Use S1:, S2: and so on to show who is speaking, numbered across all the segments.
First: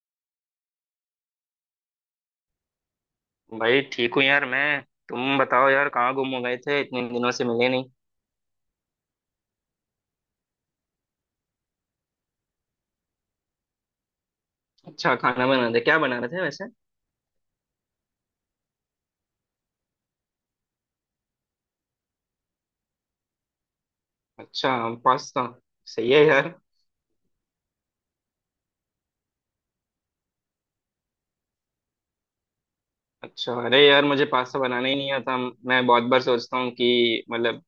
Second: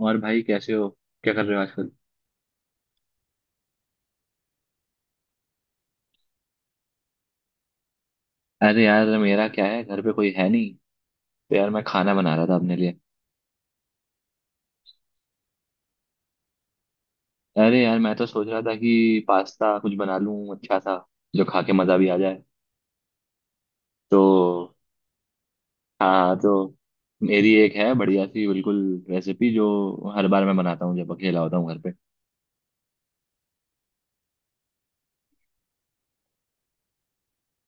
S1: और भाई कैसे हो? क्या कर रहे हो आजकल?
S2: भाई ठीक हूँ यार मैं। तुम बताओ यार कहाँ गुम हो गए थे इतने दिनों से मिले नहीं।
S1: अरे यार, मेरा क्या है, घर पे कोई है नहीं। तो यार मैं खाना बना रहा था अपने लिए।
S2: अच्छा, खाना बना रहे, क्या बना रहे थे वैसे?
S1: अरे यार मैं तो सोच रहा था कि पास्ता कुछ बना लूं अच्छा सा, जो खा के मज़ा भी आ जाए।
S2: अच्छा।
S1: तो
S2: पास्ता। सही है
S1: हाँ,
S2: यार।
S1: तो मेरी एक है बढ़िया सी बिल्कुल रेसिपी, जो हर बार मैं बनाता हूँ जब अकेला होता हूँ घर पे।
S2: अच्छा। अरे यार, मुझे पास्ता बनाना ही नहीं आता। मैं बहुत बार सोचता हूँ कि मतलब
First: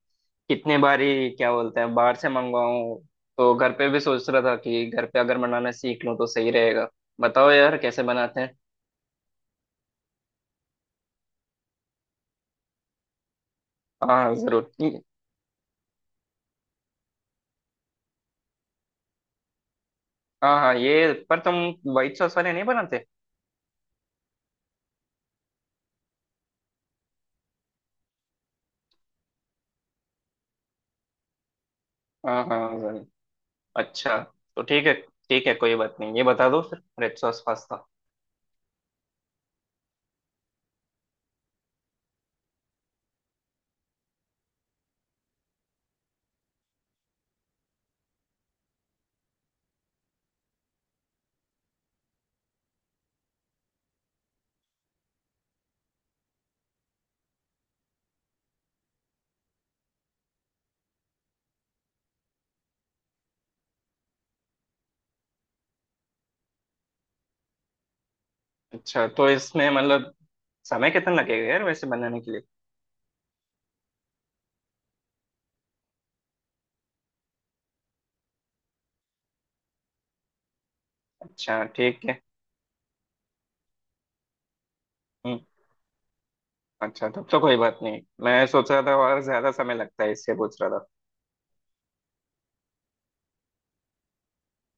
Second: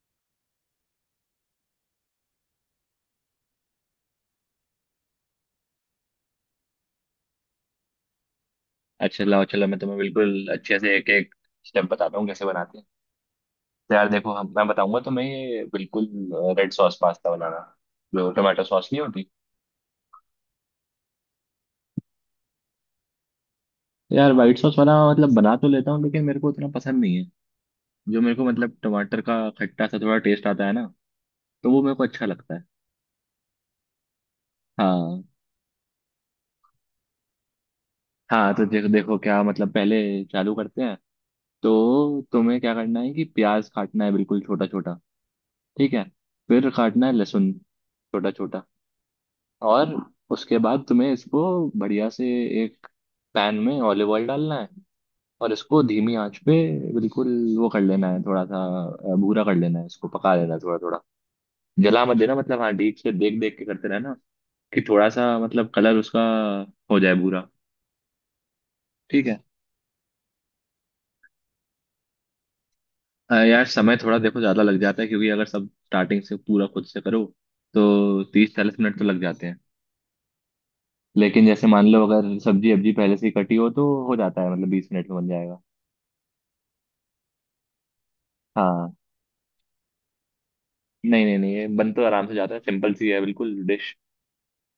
S2: कितने बार ही क्या बोलते हैं, बाहर से मंगवाऊँ। तो घर पे भी सोच रहा था कि घर पे अगर बनाना सीख लूँ तो सही रहेगा। बताओ यार कैसे बनाते हैं।
S1: अच्छा, लाओ चलो, मैं तुम्हें बिल्कुल अच्छे से एक एक स्टेप बताता हूँ कैसे बनाते हैं। तो यार
S2: हाँ
S1: देखो,
S2: हाँ,
S1: हम मैं
S2: जरूर।
S1: बताऊंगा तुम्हें ये बिल्कुल रेड सॉस पास्ता बनाना। जो टोमेटो सॉस नहीं होती।
S2: हाँ हाँ, ये पर तुम व्हाइट सॉस वाले नहीं बनाते?
S1: यार व्हाइट सॉस वाला मतलब बना तो लेता हूँ, लेकिन मेरे को उतना पसंद नहीं है। जो मेरे को मतलब टमाटर का खट्टा सा थोड़ा टेस्ट आता है ना, तो वो मेरे को अच्छा
S2: हाँ
S1: लगता है।
S2: हाँ। अच्छा तो ठीक है।
S1: हाँ
S2: ठीक है कोई बात नहीं, ये बता दो फिर रेड सॉस पास्ता।
S1: हाँ। तो देखो देखो क्या मतलब पहले चालू करते हैं। तो तुम्हें क्या करना है कि प्याज काटना है बिल्कुल छोटा छोटा। ठीक है। फिर काटना है लहसुन छोटा छोटा। और उसके बाद तुम्हें इसको बढ़िया से एक पैन में ऑलिव ऑयल डालना है। और इसको धीमी आंच पे बिल्कुल वो कर लेना है थोड़ा सा, भूरा कर लेना है, इसको पका लेना है थोड़ा थोड़ा। जला मत देना मतलब, हाँ, डीप से देख देख के करते रहना कि थोड़ा सा मतलब कलर उसका हो जाए भूरा।
S2: अच्छा
S1: ठीक
S2: तो
S1: है।
S2: इसमें मतलब समय कितना लगेगा यार वैसे बनाने के लिए?
S1: यार समय थोड़ा देखो ज्यादा लग जाता है, क्योंकि अगर सब स्टार्टिंग से पूरा खुद से करो तो 30-40 मिनट तो लग जाते हैं। लेकिन
S2: अच्छा
S1: जैसे मान लो,
S2: ठीक है।
S1: अगर सब्जी अब्जी पहले से ही कटी हो तो हो जाता है, मतलब 20 मिनट में बन
S2: हम्म।
S1: जाएगा।
S2: अच्छा तब तो कोई बात नहीं, मैं सोच रहा था
S1: हाँ।
S2: और ज्यादा समय लगता है इससे पूछ रहा था।
S1: नहीं, नहीं, नहीं, ये बन तो आराम से जाता है, सिंपल सी है बिल्कुल डिश।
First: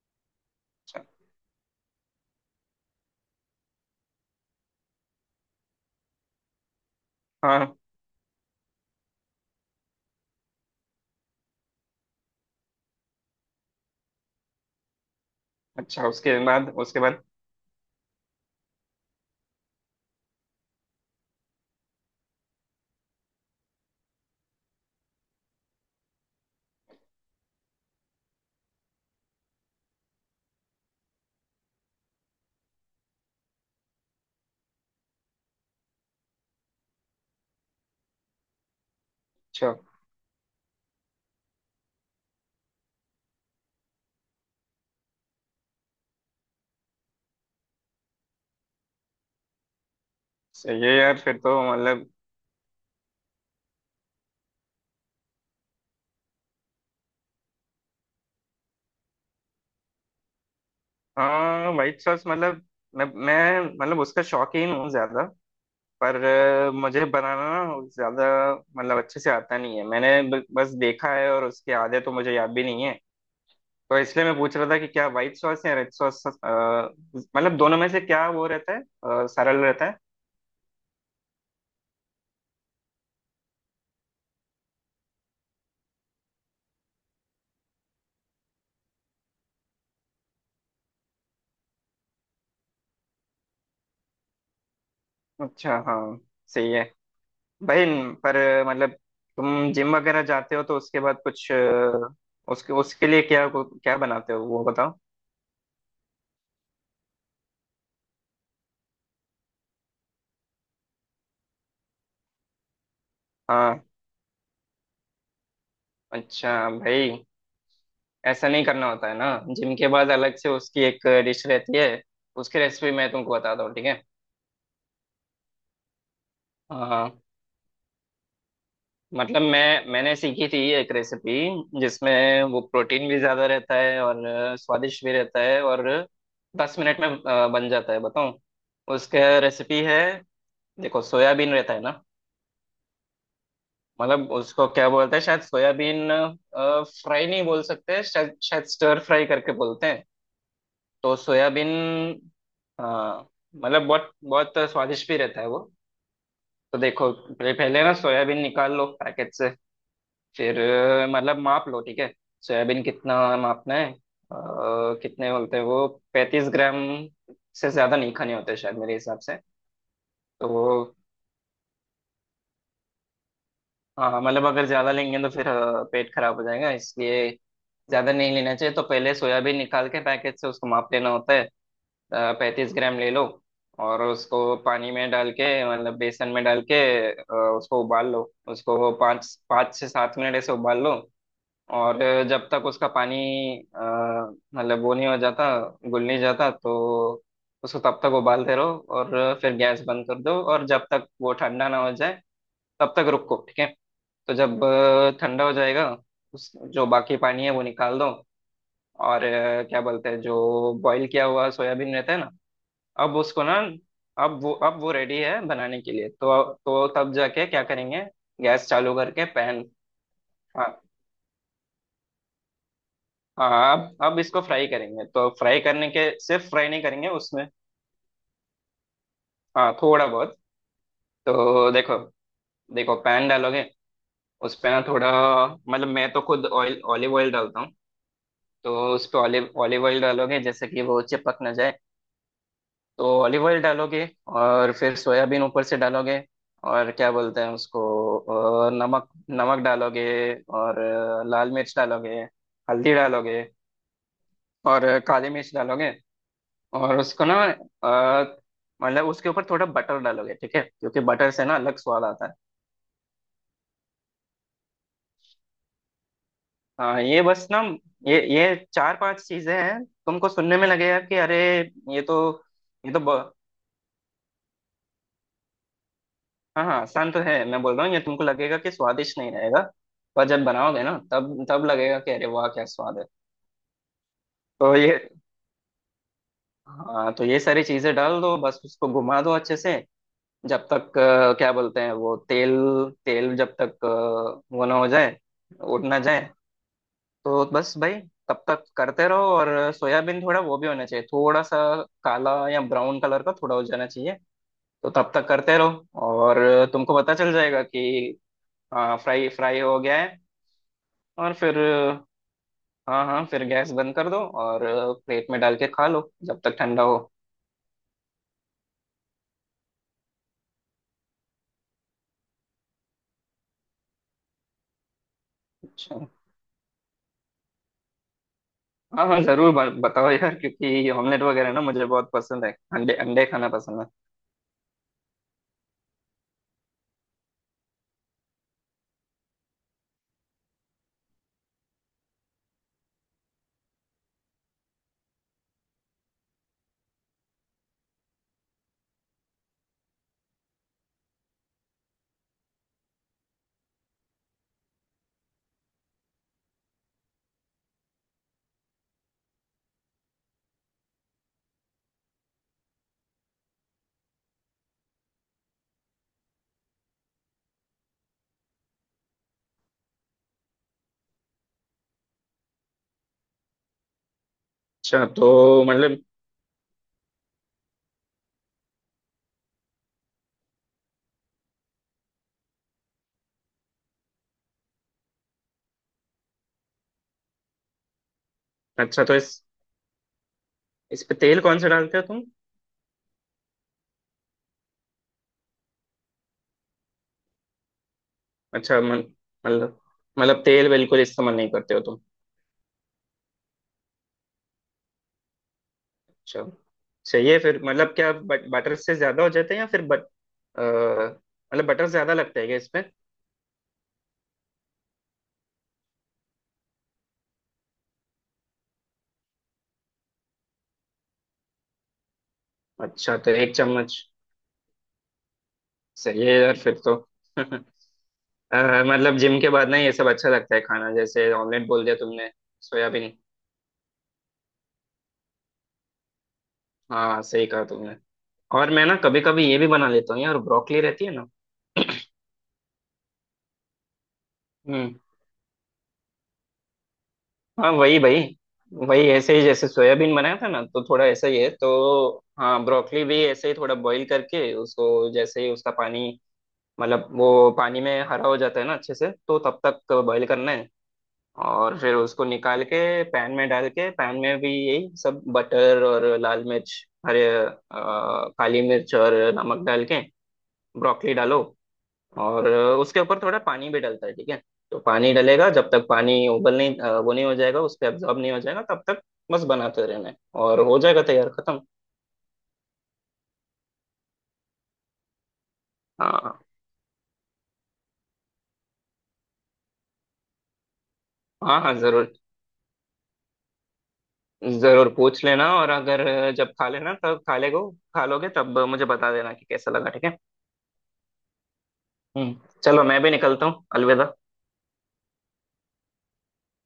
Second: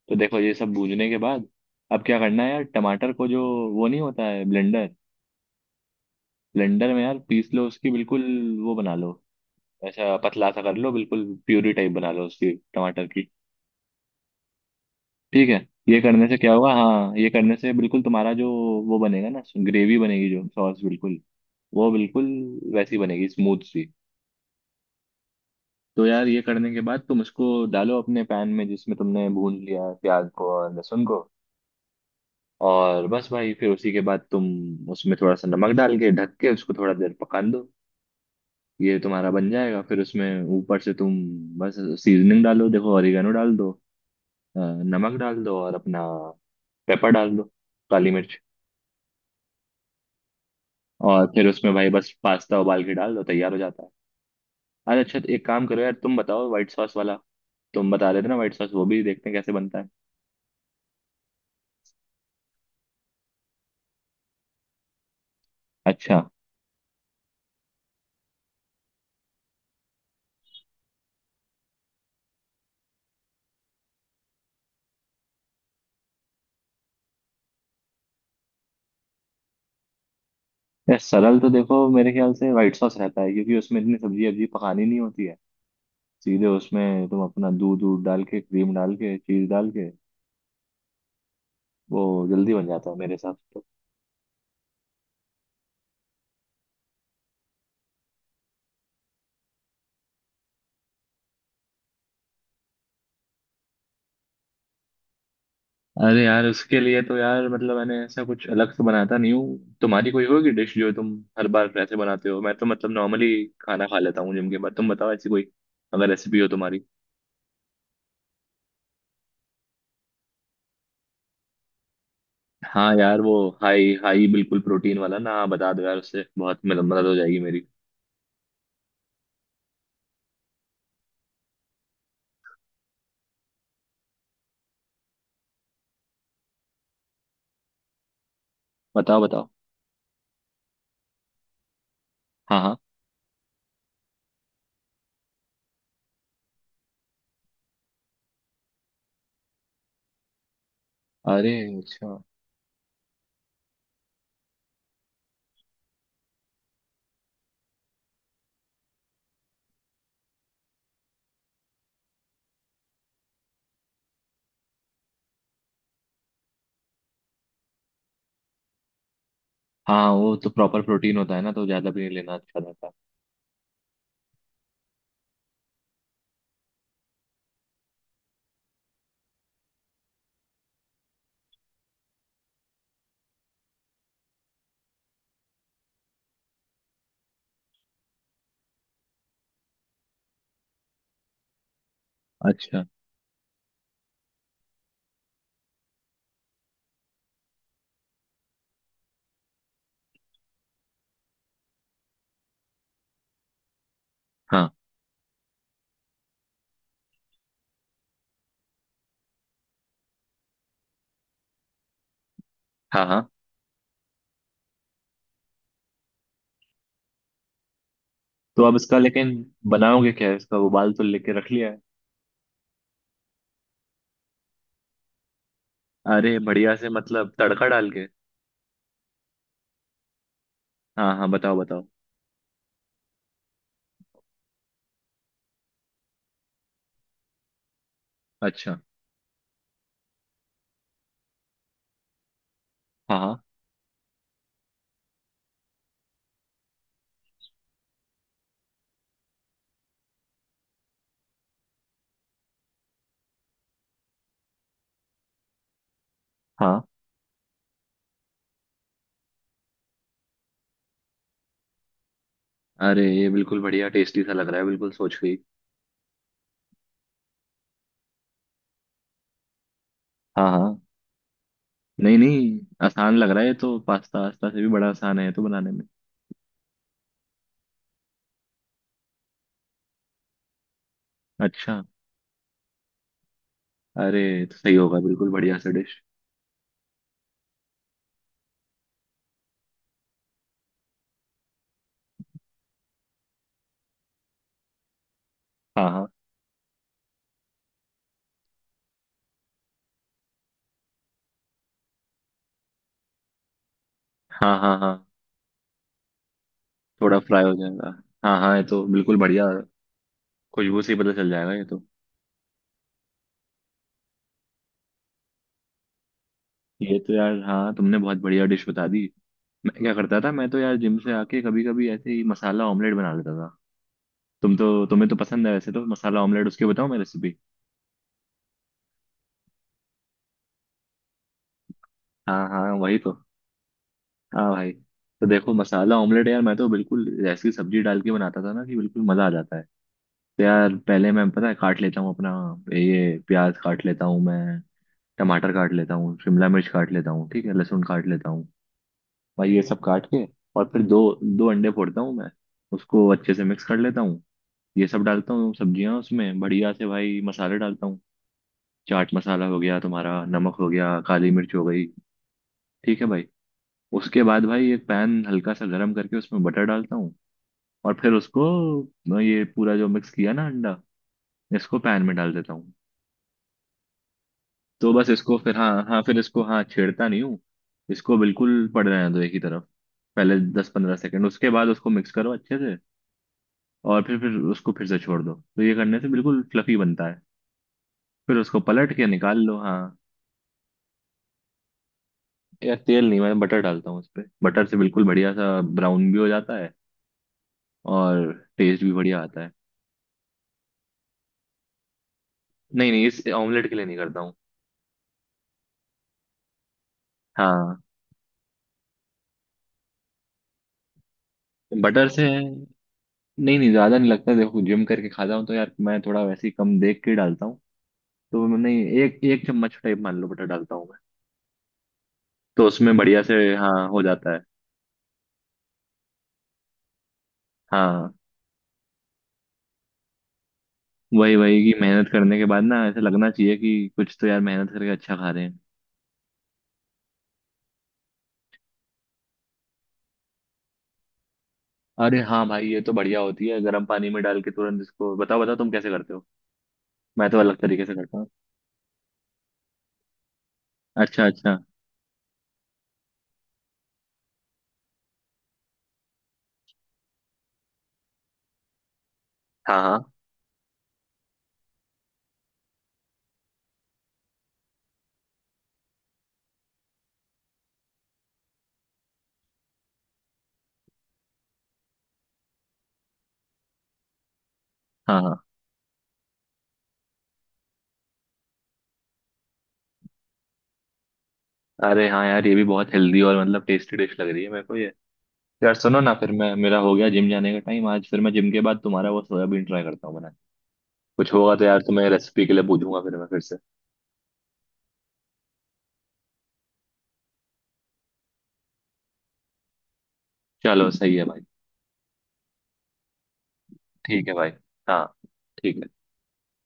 S1: तो देखो ये सब
S2: अच्छा
S1: भूनने के बाद अब क्या करना है, यार टमाटर को, जो वो नहीं होता है ब्लेंडर, ब्लेंडर में यार पीस लो
S2: हाँ।
S1: उसकी बिल्कुल। वो बना लो, ऐसा पतला सा कर लो, बिल्कुल प्यूरी टाइप बना लो उसकी टमाटर की। ठीक है। ये
S2: अच्छा,
S1: करने से
S2: उसके
S1: क्या
S2: बाद?
S1: होगा?
S2: उसके
S1: हाँ,
S2: बाद?
S1: ये करने से बिल्कुल तुम्हारा जो वो बनेगा ना, ग्रेवी बनेगी, जो सॉस बिल्कुल वो बिल्कुल वैसी बनेगी, स्मूथ सी। तो यार ये करने के बाद तुम उसको डालो अपने पैन में, जिसमें तुमने भून लिया है प्याज को और लहसुन को। और बस भाई फिर उसी के बाद तुम उसमें थोड़ा सा नमक डाल के ढक के उसको थोड़ा देर पकाने दो। ये तुम्हारा बन
S2: अच्छा
S1: जाएगा। फिर उसमें ऊपर से तुम बस सीजनिंग डालो, देखो ऑरिगेनो डाल दो, अ, नमक डाल दो और अपना पेपर डाल दो, काली मिर्च।
S2: सही है यार
S1: और
S2: फिर
S1: फिर
S2: तो
S1: उसमें भाई
S2: मतलब।
S1: बस पास्ता उबाल के डाल दो, तैयार हो जाता है। अरे अच्छा, तो एक काम करो यार, तुम बताओ व्हाइट सॉस वाला। तुम बता रहे थे ना व्हाइट सॉस, वो भी देखते हैं कैसे बनता है।
S2: हाँ, व्हाइट सॉस मतलब मैं मतलब उसका शौकीन हूँ ज्यादा। पर
S1: अच्छा।
S2: मुझे बनाना ना ज्यादा, मतलब अच्छे से आता नहीं है। मैंने बस देखा है और उसके आधे तो मुझे याद भी नहीं है। तो इसलिए मैं पूछ रहा था कि क्या व्हाइट सॉस या रेड सॉस मतलब दोनों में से क्या वो रहता है, सरल रहता है?
S1: यार सरल तो देखो मेरे ख्याल से व्हाइट सॉस रहता है, क्योंकि उसमें इतनी सब्जी वब्जी पकानी नहीं होती है। सीधे उसमें तुम अपना दूध दूध डाल के, क्रीम डाल के, चीज डाल के, वो जल्दी बन जाता है मेरे हिसाब से तो।
S2: अच्छा हाँ, सही है भाई। पर मतलब, तुम जिम वगैरह जाते हो तो उसके बाद कुछ अ, उसके उसके लिए क्या क्या बनाते हो वो बताओ।
S1: अरे यार, उसके लिए तो यार मतलब मैंने ऐसा कुछ अलग से बनाता नहीं हूँ। तुम्हारी कोई होगी डिश जो तुम हर बार ऐसे बनाते हो। मैं तो मतलब नॉर्मली
S2: हाँ।
S1: खाना खा लेता हूँ जिम के बाद। तुम बताओ ऐसी कोई अगर रेसिपी हो
S2: अच्छा
S1: तुम्हारी।
S2: भाई। ऐसा नहीं करना होता है ना, जिम के बाद अलग से उसकी एक डिश रहती है। उसकी रेसिपी
S1: हाँ
S2: मैं
S1: यार वो
S2: तुमको बताता हूँ, ठीक
S1: हाई
S2: है।
S1: हाई बिल्कुल प्रोटीन वाला ना, हाँ बता दो यार, उससे बहुत मतलब मदद हो
S2: हाँ,
S1: जाएगी मेरी।
S2: मतलब मैंने सीखी थी एक रेसिपी जिसमें वो प्रोटीन भी ज्यादा रहता है और स्वादिष्ट भी रहता है और 10 मिनट में बन जाता है, बताऊँ?
S1: बताओ,
S2: उसका
S1: बताओ।
S2: रेसिपी है। देखो सोयाबीन रहता है ना।
S1: हाँ, हाँ।
S2: मतलब उसको क्या बोलते हैं शायद, सोयाबीन फ्राई नहीं बोल सकते शायद शायद स्टर फ्राई करके बोलते हैं। तो
S1: अरे
S2: सोयाबीन।
S1: अच्छा।
S2: हाँ, मतलब बहुत बहुत स्वादिष्ट भी रहता है वो। तो देखो, पहले पहले ना सोयाबीन निकाल लो पैकेट से। फिर मतलब माप लो, ठीक है। सोयाबीन कितना मापना है? कितने बोलते हैं वो? 35 ग्राम से ज्यादा नहीं खाने होते शायद मेरे हिसाब से
S1: हाँ, वो
S2: तो।
S1: तो प्रॉपर प्रोटीन होता है ना, तो ज़्यादा भी नहीं लेना अच्छा रहता
S2: हाँ हाँ, मतलब अगर ज्यादा लेंगे तो फिर पेट खराब हो जाएगा, इसलिए ज्यादा नहीं लेना चाहिए। तो पहले सोयाबीन निकाल के पैकेट से उसको माप लेना होता है, 35 ग्राम ले लो। और उसको पानी में डाल के मतलब बेसन में डाल के उसको उबाल लो। उसको वो पाँच पाँच से सात मिनट ऐसे उबाल लो। और जब
S1: है।
S2: तक
S1: अच्छा।
S2: उसका पानी अ, मतलब वो नहीं हो जाता, गुल नहीं जाता, तो उसको तब तक उबालते रहो और फिर गैस बंद कर दो और जब तक वो ठंडा ना हो जाए तब तक रुको, ठीक है। तो जब
S1: हाँ,
S2: ठंडा हो जाएगा, उस जो बाकी पानी है वो निकाल दो। और क्या बोलते हैं, जो बॉईल किया हुआ सोयाबीन रहता है ना,
S1: हाँ,
S2: अब
S1: हाँ।
S2: उसको ना, अब वो रेडी है बनाने के लिए। तो तब जाके क्या करेंगे?
S1: तो
S2: गैस
S1: अब
S2: चालू
S1: इसका
S2: करके
S1: लेकिन
S2: पैन।
S1: बनाओगे क्या? इसका
S2: हाँ
S1: उबाल तो लेके रख लिया है।
S2: हाँ, अब इसको फ्राई करेंगे तो फ्राई करने के,
S1: अरे
S2: सिर्फ फ्राई
S1: बढ़िया
S2: नहीं
S1: से
S2: करेंगे
S1: मतलब
S2: उसमें।
S1: तड़का डाल के।
S2: हाँ थोड़ा बहुत।
S1: हाँ, हाँ, बताओ,
S2: तो
S1: बताओ।
S2: देखो देखो पैन डालोगे, उस पे ना थोड़ा मतलब मैं तो खुद ऑयल ऑलिव ऑयल डालता हूँ। तो
S1: अच्छा।
S2: उस पे ऑलिव ऑलिव ऑयल डालोगे जैसे कि वो चिपक ना जाए, तो
S1: हाँ, हाँ,
S2: ऑलिव ऑयल डालोगे। और फिर सोयाबीन ऊपर से डालोगे। और क्या बोलते हैं उसको, नमक नमक डालोगे और लाल मिर्च डालोगे, हल्दी डालोगे और काली मिर्च डालोगे।
S1: हाँ।
S2: और उसको ना मतलब उसके ऊपर थोड़ा बटर डालोगे, ठीक है, क्योंकि बटर से ना अलग स्वाद आता है।
S1: अरे ये बिल्कुल बढ़िया टेस्टी सा लग रहा है बिल्कुल सोच के ही।
S2: हाँ ये बस ना, ये चार पांच चीजें हैं, तुमको
S1: हाँ,
S2: सुनने में
S1: हाँ।
S2: लगेगा कि अरे ये
S1: नहीं,
S2: तो
S1: नहीं,
S2: ये तो
S1: आसान लग
S2: ब-
S1: रहा है ये तो, पास्ता वास्ता से भी बड़ा आसान है ये तो बनाने में।
S2: हाँ हाँ, आसान तो है, मैं बोल रहा हूँ ये तुमको लगेगा कि स्वादिष्ट नहीं रहेगा, पर जब बनाओगे ना, तब तब
S1: अच्छा।
S2: लगेगा कि अरे वाह, क्या स्वाद है।
S1: अरे ये तो सही
S2: तो ये।
S1: होगा बिल्कुल बढ़िया सा डिश।
S2: हाँ, तो ये सारी चीजें डाल दो, बस उसको घुमा दो अच्छे से जब तक क्या बोलते हैं वो तेल तेल जब तक वो ना हो जाए, उड़
S1: हाँ,
S2: ना
S1: हाँ,
S2: जाए। तो बस भाई तब तक करते रहो और सोयाबीन थोड़ा वो भी होना चाहिए, थोड़ा सा काला या ब्राउन कलर का थोड़ा हो जाना चाहिए।
S1: हाँ, हाँ,
S2: तो
S1: हाँ,
S2: तब तक करते रहो और तुमको पता
S1: थोड़ा
S2: चल
S1: फ्राई हो
S2: जाएगा कि
S1: जाएगा। हाँ, हाँ ये तो
S2: हाँ,
S1: बिल्कुल
S2: फ्राई
S1: बढ़िया,
S2: फ्राई हो गया है।
S1: खुशबू से ही पता चल
S2: और
S1: जाएगा
S2: फिर
S1: ये तो।
S2: हाँ हाँ, फिर गैस बंद कर दो और प्लेट में डाल के खा लो जब तक ठंडा
S1: ये
S2: हो।
S1: तो यार, हाँ, तुमने बहुत बढ़िया डिश बता दी। मैं क्या करता था, मैं तो यार जिम से आके कभी कभी ऐसे ही मसाला ऑमलेट बना लेता था। तुम तो तुम्हें तो पसंद है वैसे तो
S2: अच्छा
S1: मसाला ऑमलेट, उसकी बताओ मैं रेसिपी।
S2: हाँ हाँ जरूर, बताओ यार, क्योंकि ये ऑमलेट वगैरह ना मुझे बहुत पसंद
S1: हाँ,
S2: है।
S1: हाँ
S2: अंडे
S1: वही तो।
S2: अंडे खाना पसंद है।
S1: हाँ भाई। तो देखो मसाला ऑमलेट यार, मैं तो बिल्कुल जैसी सब्जी डाल के बनाता था ना कि बिल्कुल मजा आ जाता है। तो यार पहले मैं, पता है, काट लेता हूँ अपना ये प्याज, काट लेता हूँ मैं टमाटर, काट लेता हूँ शिमला मिर्च, काट लेता हूँ, ठीक है, लहसुन काट लेता हूँ। भाई ये सब काट के, और फिर दो दो अंडे फोड़ता हूँ मैं। उसको अच्छे से मिक्स कर लेता हूँ। ये सब डालता हूँ सब्जियाँ उसमें, बढ़िया से भाई मसाले डालता हूँ। चाट मसाला हो गया तुम्हारा, नमक हो गया, काली मिर्च हो गई, ठीक है भाई। उसके बाद भाई एक पैन हल्का सा गर्म करके उसमें बटर डालता हूँ। और फिर उसको, ये पूरा जो मिक्स किया ना अंडा, इसको पैन में डाल देता हूँ। तो
S2: अच्छा
S1: बस
S2: तो
S1: इसको फिर, हाँ हाँ,
S2: मतलब।
S1: फिर इसको, हाँ, छेड़ता नहीं हूँ। इसको बिल्कुल पड़ रहने दो एक ही तरफ। पहले 10-15 सेकंड, उसके बाद उसको मिक्स करो अच्छे से। और फिर उसको फिर से छोड़ दो, तो ये करने से बिल्कुल फ्लफी बनता है। फिर उसको पलट
S2: अच्छा
S1: के
S2: तो
S1: निकाल
S2: इस
S1: लो, हाँ।
S2: इस पे तेल कौन सा डालते हो तुम?
S1: यार तेल नहीं, मैं बटर डालता हूँ उस पर, बटर से बिल्कुल बढ़िया सा ब्राउन भी हो जाता है। और
S2: अच्छा,
S1: टेस्ट भी बढ़िया आता है।
S2: मतलब मतलब तेल बिल्कुल इस्तेमाल नहीं करते हो तुम?
S1: नहीं, नहीं इस ऑमलेट के लिए नहीं करता हूँ।
S2: अच्छा, चाहिए फिर
S1: हाँ,
S2: मतलब क्या, बटर से ज्यादा हो जाते हैं, या फिर अ, मतलब बटर
S1: बटर
S2: ज्यादा
S1: से
S2: लगता है क्या इसमें?
S1: नहीं, नहीं ज्यादा नहीं लगता, देखो जिम करके खाता हूँ तो यार मैं थोड़ा वैसे ही कम देख के डालता हूँ। तो मैं नहीं, एक एक चम्मच टाइप मान लो बटर डालता हूँ मैं। तो उसमें
S2: अच्छा
S1: बढ़िया
S2: तो
S1: से,
S2: एक
S1: हाँ,
S2: चम्मच
S1: हो जाता है।
S2: सही है यार फिर तो।
S1: हाँ
S2: अ, मतलब जिम के बाद ना ये सब अच्छा लगता है खाना, जैसे
S1: वही वही,
S2: ऑमलेट
S1: कि
S2: बोल दिया
S1: मेहनत
S2: तुमने।
S1: करने के बाद ना ऐसे
S2: सोयाबीन।
S1: लगना चाहिए कि कुछ तो यार मेहनत करके अच्छा खा रहे हैं।
S2: हाँ, सही कहा तुमने। और मैं ना कभी कभी ये भी बना लेता हूँ यार, ब्रोकली रहती है ना।
S1: अरे हाँ भाई, ये तो बढ़िया होती है गर्म पानी में डाल के तुरंत
S2: हम्म।
S1: इसको। बताओ, बताओ तुम कैसे करते हो। मैं तो अलग
S2: हाँ
S1: तरीके से
S2: वही
S1: करता
S2: भाई।
S1: हूँ।
S2: वही ऐसे ही, जैसे सोयाबीन बनाया था ना, तो थोड़ा
S1: अच्छा,
S2: ऐसा ही है
S1: अच्छा।
S2: तो। हाँ ब्रोकली भी ऐसे ही थोड़ा बॉईल करके उसको, जैसे ही उसका पानी मतलब वो पानी में हरा हो जाता है ना अच्छे से, तो तब
S1: हाँ,
S2: तक
S1: हाँ,
S2: बॉईल करना है। और फिर उसको निकाल के पैन में डाल के, पैन में भी यही सब बटर और लाल मिर्च, काली मिर्च और नमक डाल के ब्रोकली डालो और उसके ऊपर थोड़ा पानी भी डलता है, ठीक है। तो पानी
S1: हाँ, हाँ।
S2: डलेगा, जब तक पानी उबल नहीं, वो नहीं हो जाएगा, उस पर एब्जॉर्ब नहीं हो जाएगा तब तक बस बनाते रहना है और हो जाएगा तैयार, खत्म।
S1: अरे हाँ यार, ये भी बहुत हेल्दी और मतलब टेस्टी डिश लग रही है मेरे को ये। यार सुनो ना, फिर
S2: हाँ
S1: मैं, मेरा हो गया जिम जाने का टाइम आज, फिर मैं जिम के बाद तुम्हारा वो सोयाबीन ट्राई करता हूँ बनाने। कुछ होगा
S2: हाँ
S1: तो
S2: हाँ,
S1: यार तुम्हें
S2: जरूर।
S1: रेसिपी के लिए पूछूंगा फिर मैं, फिर से।
S2: जरूर पूछ लेना, और अगर जब खा लेना तब खा लेगो, खा लोगे तब मुझे बता देना कि कैसा लगा, ठीक है।
S1: चलो सही है भाई।
S2: हम्म। चलो मैं भी निकलता हूँ, अलविदा।
S1: ठीक है भाई। हाँ। ठीक है।